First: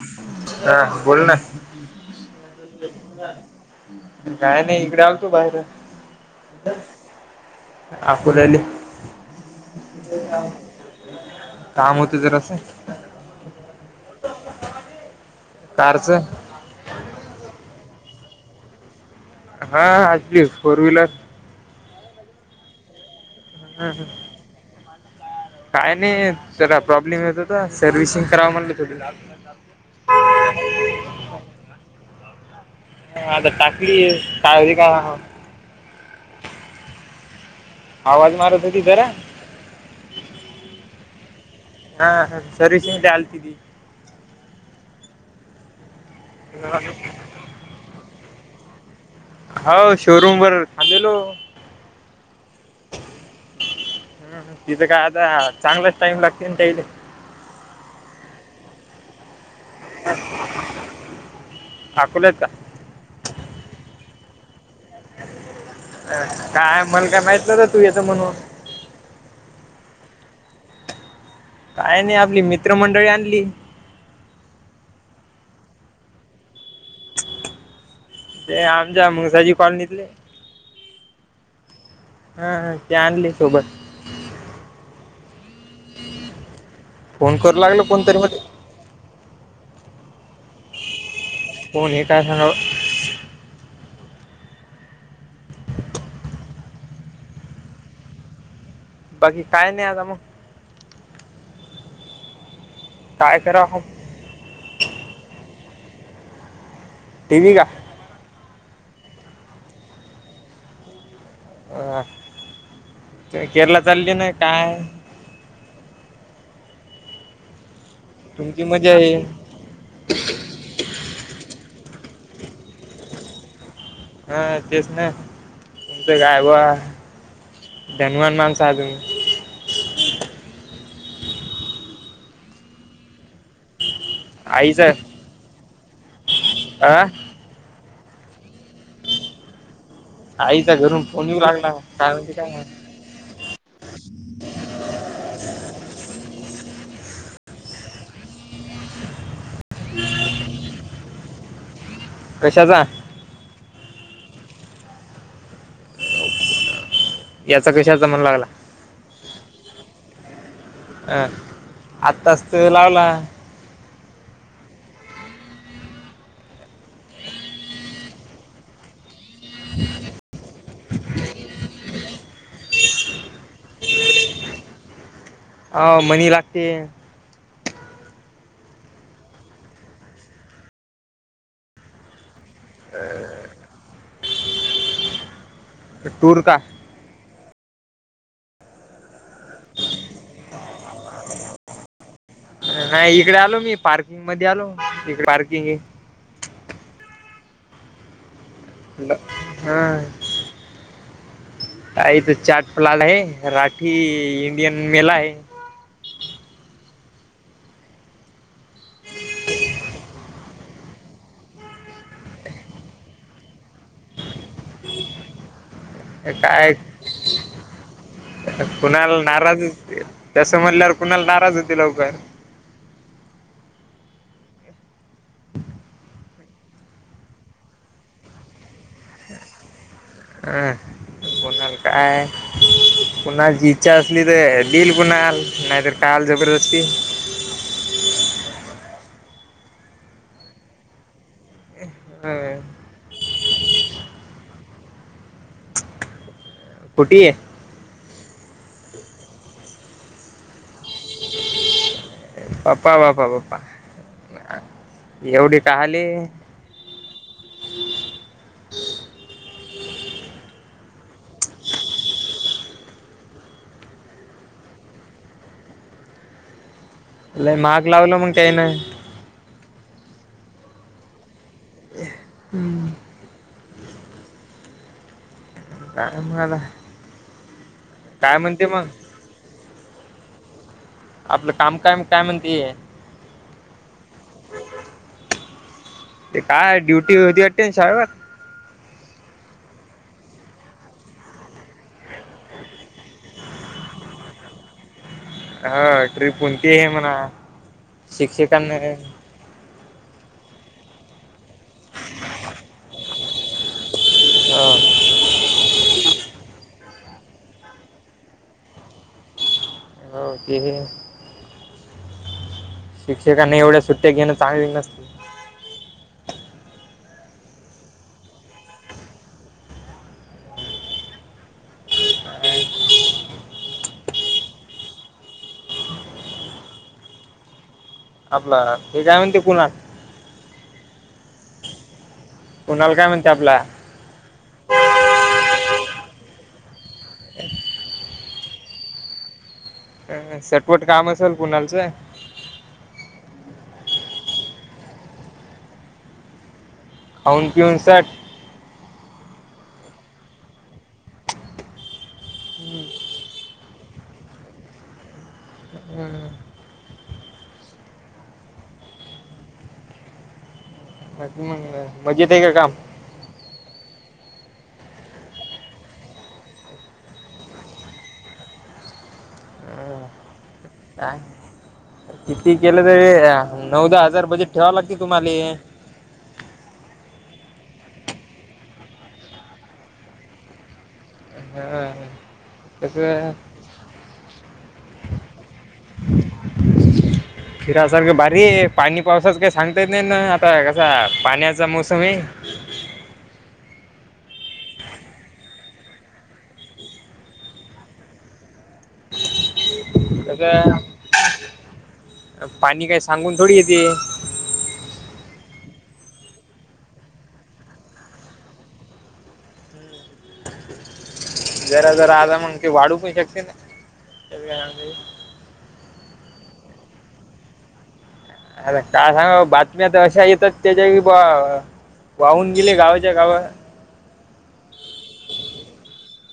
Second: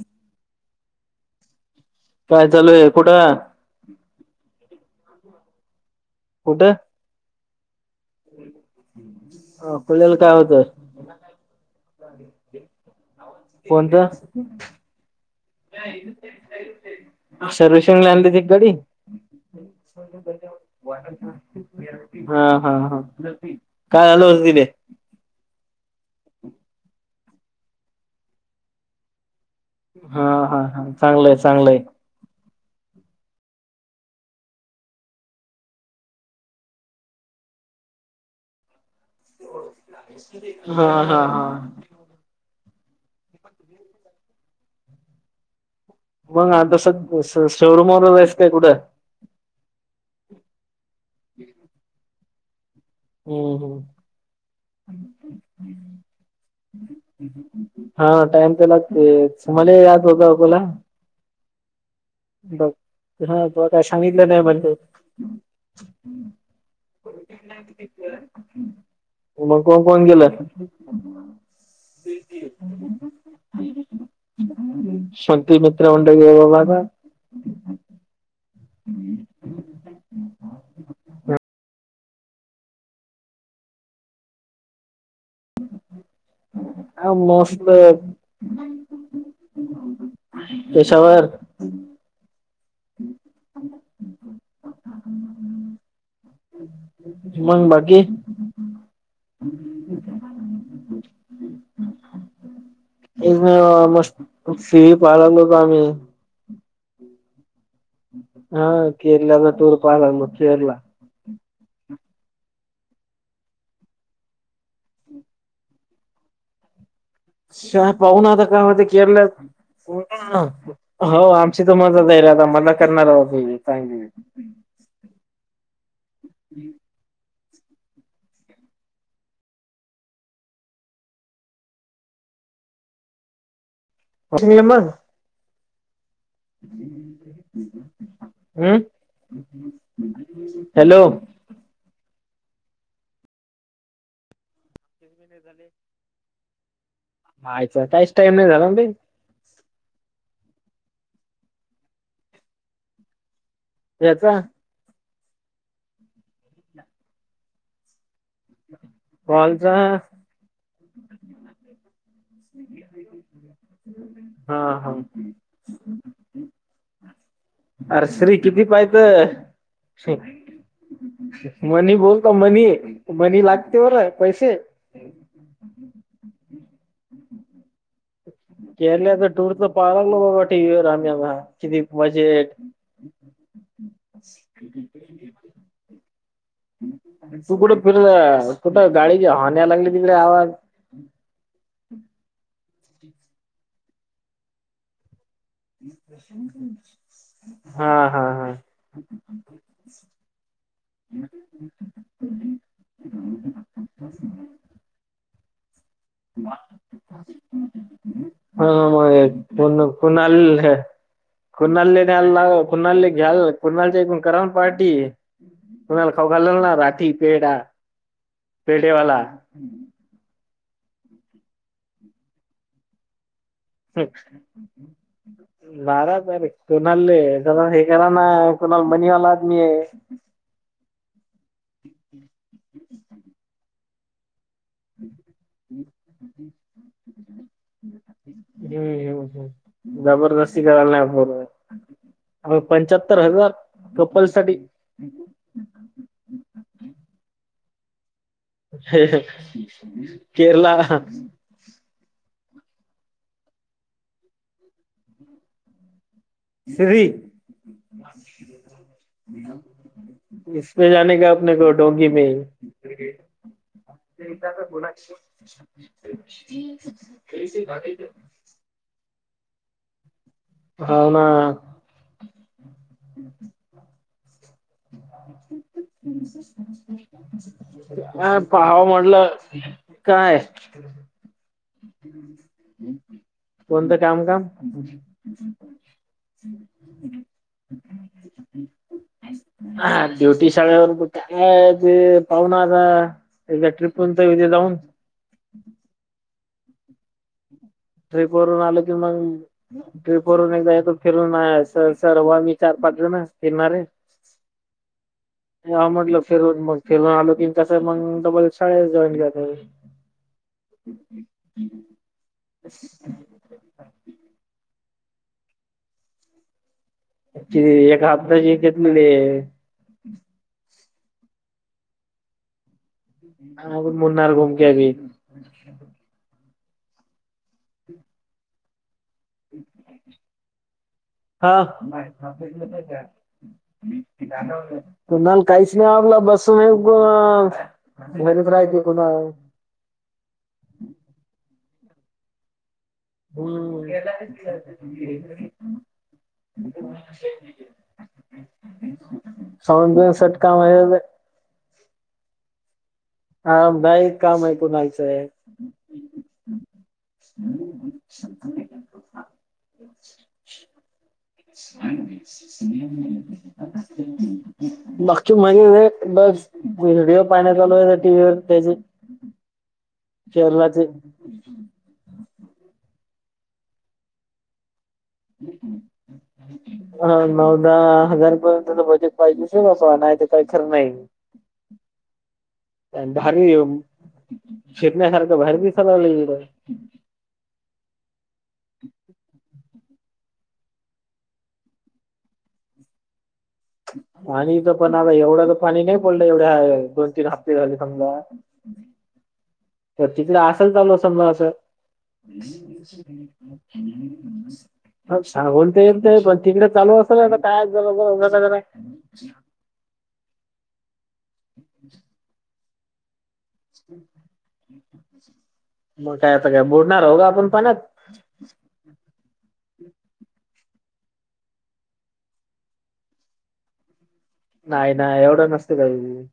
[unintelligible] ह बोल ना. [unintelligible] काय चालू आहे कुठं काय नाही. इकडे आलतो बाहेर. कुठं? अकोल्याले. अकोल्याला काय होतं [unintelligible] काम होत जरासं. [unintelligible] कोणतं? कारचं [unintelligible] सर्विसिंगला आणली होती गाडी. हा आपली फोर व्हीलर [unintelligible] हा, हा, हा. [unintelligible] काय झाल [unintelligible] ले काय नाही. जरा प्रॉब्लेम येत होता. सर्वि्हिसिंग करावं म्हणलं थोडी. लाग हा, हा, हा. चांगलंय, चांगलंय. ह, आता टाकलीय. [unintelligible] आवाज मारत होती जरा. [unintelligible] हा, हा, हा. हा ह. सर्व्हिसिंग आलती ती. मग आता स शोरूम व वरस काय, कुठं? हो. शोरूम वर आलेलो. हम्म हम्म [unintelligible] हम्म, तिथं का आता, चांगलाच टाईम लागतयं न [unintelligible] हा, टाइम त लागतयच. मले याच होत अकोला, अकोल्यात का बघ. ह, ब काय सांगितलं नाही, म्हणे. काय, मल काय माहितलं तू याेतं म्हणून. मग कोण- कोण गेलं? काय नाही, आपली मित्रमंडळी आणली. [unintelligible] मित्र मंडळीय बाबा आता. ते आमच्या, मुसाजी कॉलनीतले. हा, हा. ते आणली सोबत. फोन करू लागलो कोणतरी मध्ये [unintelligible] [unintelligible] कशावर? [unintelligible] मंग, बाकी. बाकी काय नाही, आता मग. काय करावं [unintelligible] आम्ही. टी. व्ही. का? हा केरल्या टूर [unintelligible] केरला. अ, ते केरला चालली ना, काय? [unintelligible] पाहून आता तुमची का [unintelligible] ते मजा आहे केरल्यात. [unintelligible] हो, आमची तर मजाचय र आता मजा करणार होत चांगली. हा तेच ना. तुमचं काय बुवा, धनवान माणसं हा तुम्ही. होंगम आईचा आ हम्म आईचा हॅलो घरून फोन येऊ लागला काय म्हणे काय नाही झाले मायच त्याच टाइम नाही झाला नाई कशाचा याचा याचा कशाचा म्हण लागला पालचा अ आत्ता तासत लावला हा हा अर श्री किती पाहि तर ह मनी बोलतो मनी मनी लागते होर पैसे अ मणी लागते केरल्याचा टूर तर पाहा लागलो बाबा टी व्वरर आम्ही आ किती बजेट अ टूर का तू कुठं फिर कुठं गाडीच्या हण्याला लागली तिकडे आवाज नाही इकडे आलो मी पार्किंग मध्ये आलो इकडे पार्किंग हा हा हा हा इथ चाट प्लाट आहे राठी इंडियन मलाय हा म पण कोणाल कुणाले न्यायला ला कुणाले घ्याल कुणालच्या ण कराव पार्टी कोुणाला खाऊ घाल्लेल काय ना रात पेढा पेढेवाला त्यासं म्हटल्यावर कुणाला नाराज होते लवकर ठीक बाराजर कोणाल ज हे करा ना कोणाला मनीवाला आदमी आहे अं कोणा काय पुणा जी इच्छा असली तर दिल कणा आल नाहीतर काल जबरदस्ती हम्म हम्मम् जबरदस्ती कर नाही बर अ पंचाहत्तर हजार कप्पल साठी कुठी आहे केरला पप्पा प्पा पप्पा एवढी काली श्री इसमे जाने का आपने को डोंगकी मे तेदा तर बोला क महाग लावलं मग काही ना होव ना हम् काय मला काय अ म्हणते पावा मग म्हटलं काय आपलं काम काय काय म्हणते कोणतं काम काम ते काय ड्युटी होती अटेनशबर ह् हा ब्युटी शाळेवरून कुठ काय आहे ते पाहणार आ एकदा ट्रीप तरथे जाऊन हा ट्र्रीप कोणती आहे म्हणा करून शिक्षकांना आलं कि मग ट्रिप वरून एकदा येतो फिरून सर सर व मी चार पाच जण फिरणार आहे हो म्हटलं फिरवून मग फिरून आलो की कसं मग डबल शाळेेत जॉईन कर हो ते हे हम्् हम् शिक्षकांना एवढ्या सुट्ट्या घेणं चांगली नसते अक्चुली एक हातदाची घेतले हून मुनणार घुमक्या बी ह आपलं हेच्या म्हण ते कुला हा बा कुणाल ह काय म्हणते आपला तुणाल काहीच नाही आपला बसून घरीच राहते कुणा सटपट काम असेल कुणालचं हो अनतीोसठ सव दोनसषटका म्ह हम्म हा नाही काम आहेऐ कोणायचंय अं, ह् ह् बाकी मग [inaudible] मजेत आहे का काम बघचू मजे र बस व्हिडिओ पाहण्यात आलू आहे टी व्ही वर त्याचे अं, शेरणाचे काय किती केलं तरी नऊदा हजार बजेट ठेवावं लागते तुम्हाला ह् ह् ह नऊदाहा हजारपर्यंतच बजेट पाहिजे शेसं ना तर काही खरं नाही हम् हम हम भारी फिरण्यासारखं भहेर दिसालावले फिरासारखं बारी आहे पाणी पावसाच काही सांगता येत नाही ना आता कसा पाण्याचा मोसम आहे पाणी तर पण आता एवढं तर पाणी नाही पडलं एवढ्या दोन तीन हफ्ते झाले समजा तर तिकडे असेल चालू कसं समजा असं पाणी काय सांगून थोडी येते सांगोलता ये ते पण तिकडे चालू असेलय ना काय जर जरा जरा आता मग ते वाढू पण शकते ना हम् ते काी मग काय आता काय बडणार हो का आपण पणत अर काय सांगा बातम्या तर अशा येतात त्याच्या कि बा वाहून गेले गावाच्या गाव नाही ना एवढं नसत काही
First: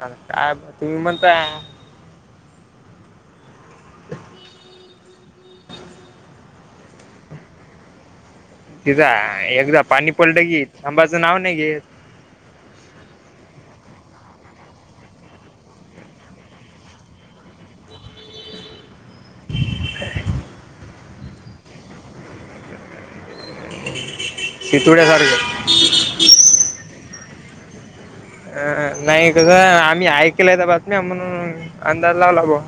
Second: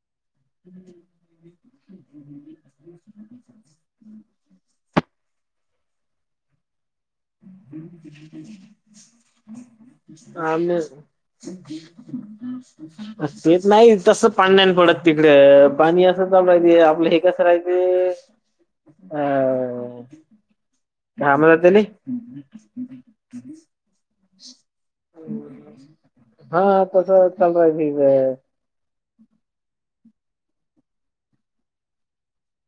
काय तुम्ही म्हणताय हम्म ह तिथं एकदा पाणीपल्ट घी खंबाचं नाव नाही घेत ब तेेत नाही तस पाण्या पडत तिकडे पाणी असं ललं आपलं हे सरये ह घम जात तथुड्या सारखं हा तसं चालय भ अ नाही कसं आम्ही ऐकलंय त्या बातम्या म्हणून अंदाज लावला भा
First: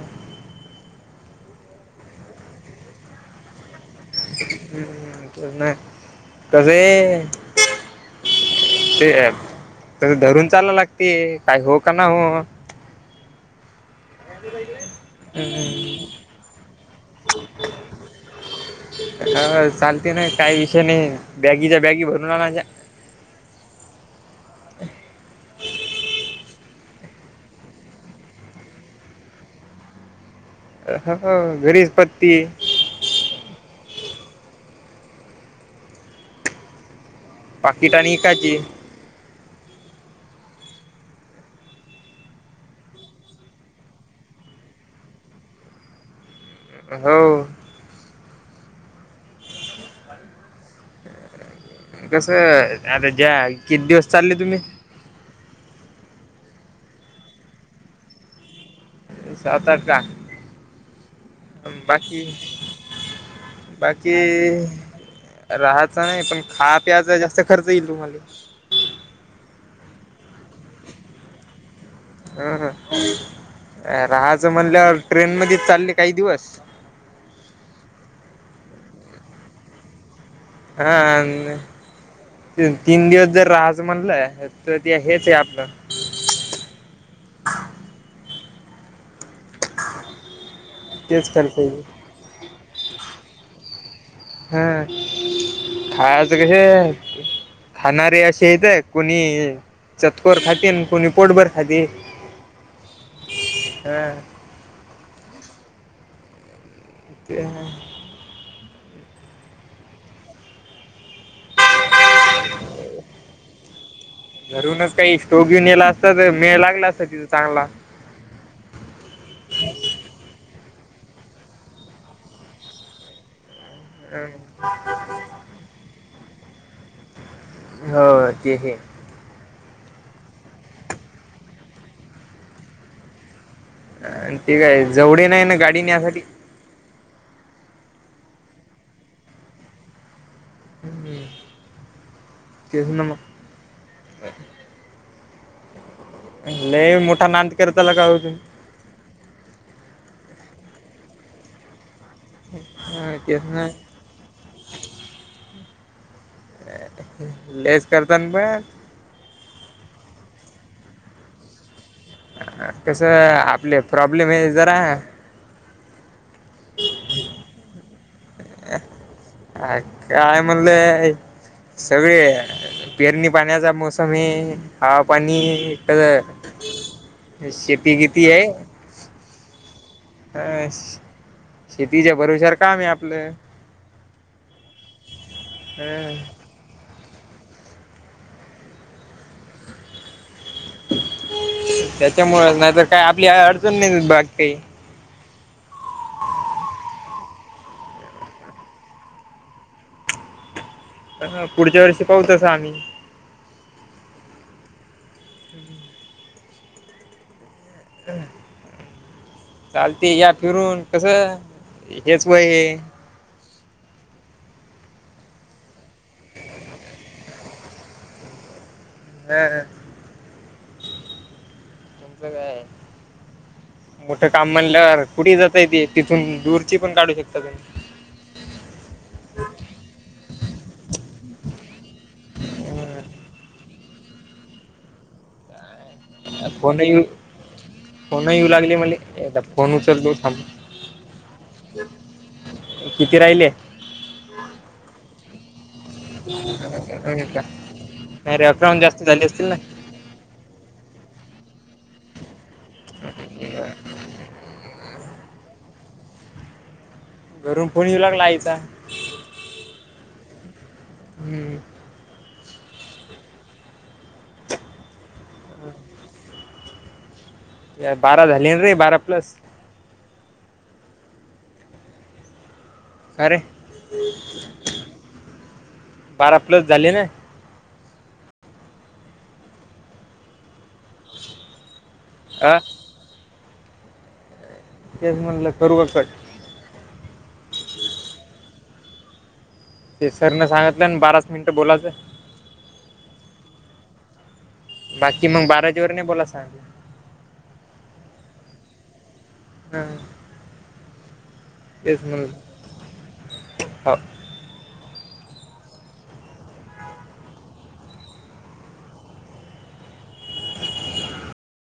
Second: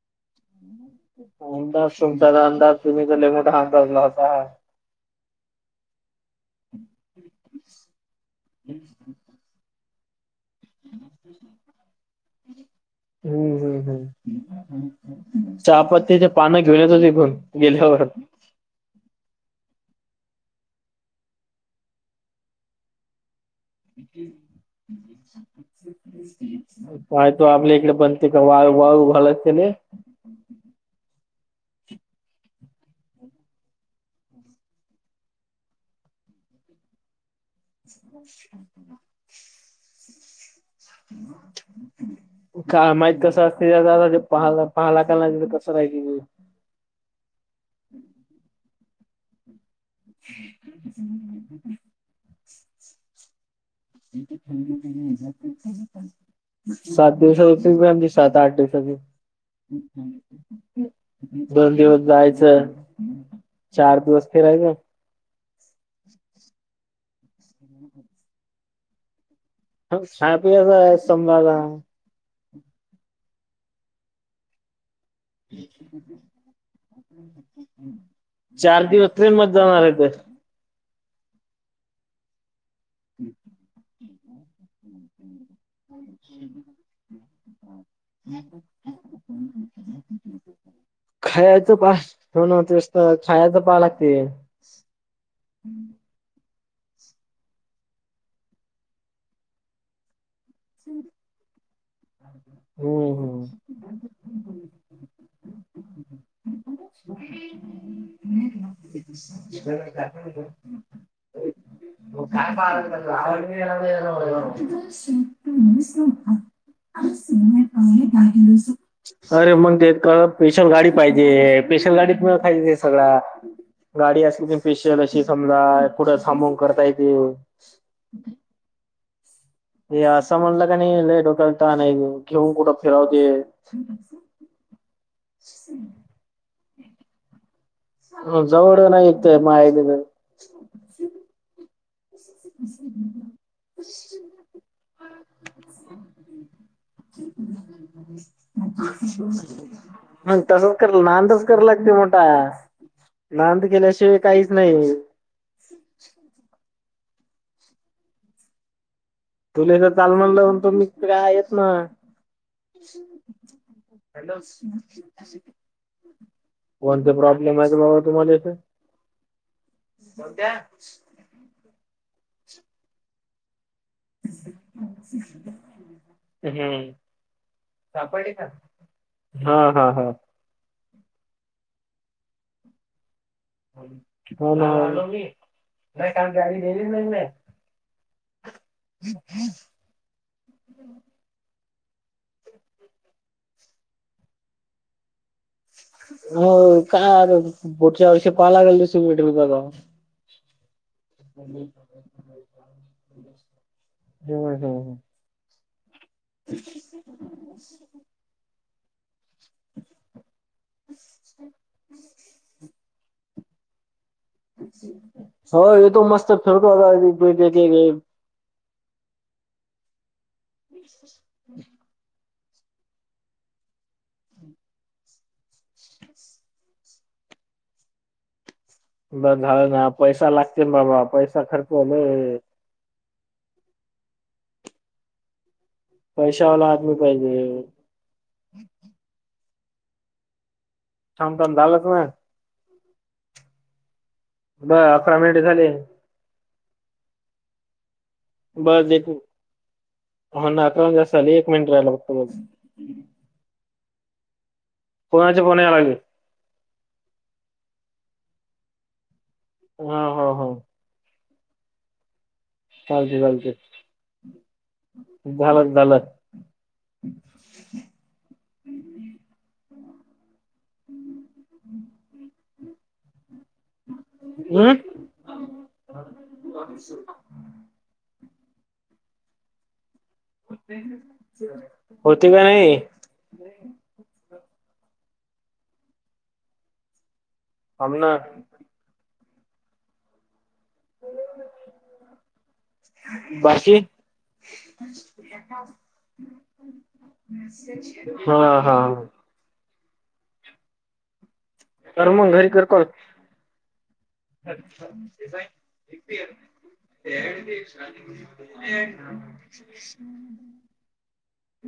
अंदाज सुंगटला अंदाज तुम्ही कले मोठा अंदाजलाताा नाही कसे ते आहेतप तस धरून चाल लागते काय हो का ना हो हम्म हम् हम् चहापत्तीच्या पानं घेऊनचं तघून गेल्यावर ह चालते ना काही विषय नाही बॅगीच्या बॅगी भरून आणला ह काय तो आपल्या इकडे बनते का वाळू वाळू घालत केले ह ह गरीजपत्ती पाकिट आणि काजी ह का माहिित कसं असतेहाला पाहा का नाही कसं राहि हो हम् कसं आता ज्या किती दिवस चालले तुम्ही सात दिवसा होती म आमची सात आठ दिवसाची सात आठ का दोन दिवस बाकी जायचं चार दिवस ते राहिग राहायचं नाही पण खा प्यायचा जास्त खर्च येईल तुम्हाला हपी आहे संभा ह ह राहाच म्हणल्यावर ट्रेन मध्ये चालले काही दिवस चार दिवस ते मजाणार आहे ते हा आणि तीन दिवस जर राज म्हणलंय तर ते हेच आहे आपलं [inaudible] तेच खर्च खायचं येईल पाहा ठे नतेत खायच पहा लागते हम खाच कसे खाणारे असे येतय कोणी चतकोर खाती आणि कोणी पोटभर खाती होम् हो हम् ते [inaudible] का घरूनच स काही स्टोव घेऊन येला असता तर मेळ लागला अ असता तिथं चांगला बास अरे मग ते का स्पेशल गाडी पाहिजे स्पेशल गाडीत खाय सगळ गाडी असली त स्पेशल अशी समजा कुढं थांबवून करता येते हो ते हे असं म्हणलं का नाही ल डोक्याल त नाही घेऊन कुठं फिरावते आणि तेठी काय जवडे नाही ना गाडी नसाठी हम् जवळ नाही यत माय ह [inaudible] ह मुठा नान करतला का होच ह तसच क नांदच करा लागते मोठ तुम्ही तेच नांद ना केल्याशिवाय काहीच नाही ललेस करत प तुलास चाल म्हणलं म्हण तो मी काय येत ना कस आपले प्रॉब्लेम हे जरा कोणते प्रॉब्लेम आहे ते बाबा तुम्हाला इथे अ काय म्हणलं सगळे पेरणी पाण्याचा मोस म हा पाणी शेती किती आहे हा हा हा अ शेतीच्या भरविशर काम आहे आपलं मी नाही काम ह गाडी गेली नाही नाही हम् हम् त्याच्यामुळे नाहीतर काय आपली अडचण नाही बाग काही हो कायर बोटच्या वर्षी पाहाला लागेल दिस मिट मी बघा [unintelligible] पुढच्या वर्षी पाहतसा आम्ही हो हो हम् ह चालते या फिरून कस हेच वय हो हेेतो मस्त फेरतो आता हम् हम ् एच कायय मोठं काम म्हणल्यावर कुठे जातयेत तिथून दूरची पण काढू शकता तुम्ही बर झा ना पैसा लागते बाबा पैसा खर्चले तुम्ही पैशावाला फोन आदमी ये पाहिजे फोन येऊ लागले मले आ फोन उचललो थांब ांम म झालंत ना किती राहिले बर अकरा मिनिटे झाले का रे अकवन बस जास्ती एक दली अस असतीलल ना हो ना अकरा जास्त झाली एक मिनिट राहिला फघत ब या पुण्यां पुण्यालाग गरम पणीऊ लागलायचा हा हो हो हम्म चालत चालत झालं झालं बारा झाली रे बारा प्लस खरे हम् बारा प्लस झाले ना होती का अ नाही तेस म्हणटलं करू कट आमना ते सरने सांगितलं बाराच मिनट बोलायचं बाशी बाकी मग बाराजी वर नाही बोला सांग हा हा ह हम कर मग घरी म्हणलं करक हो अच्छा िझाईन ना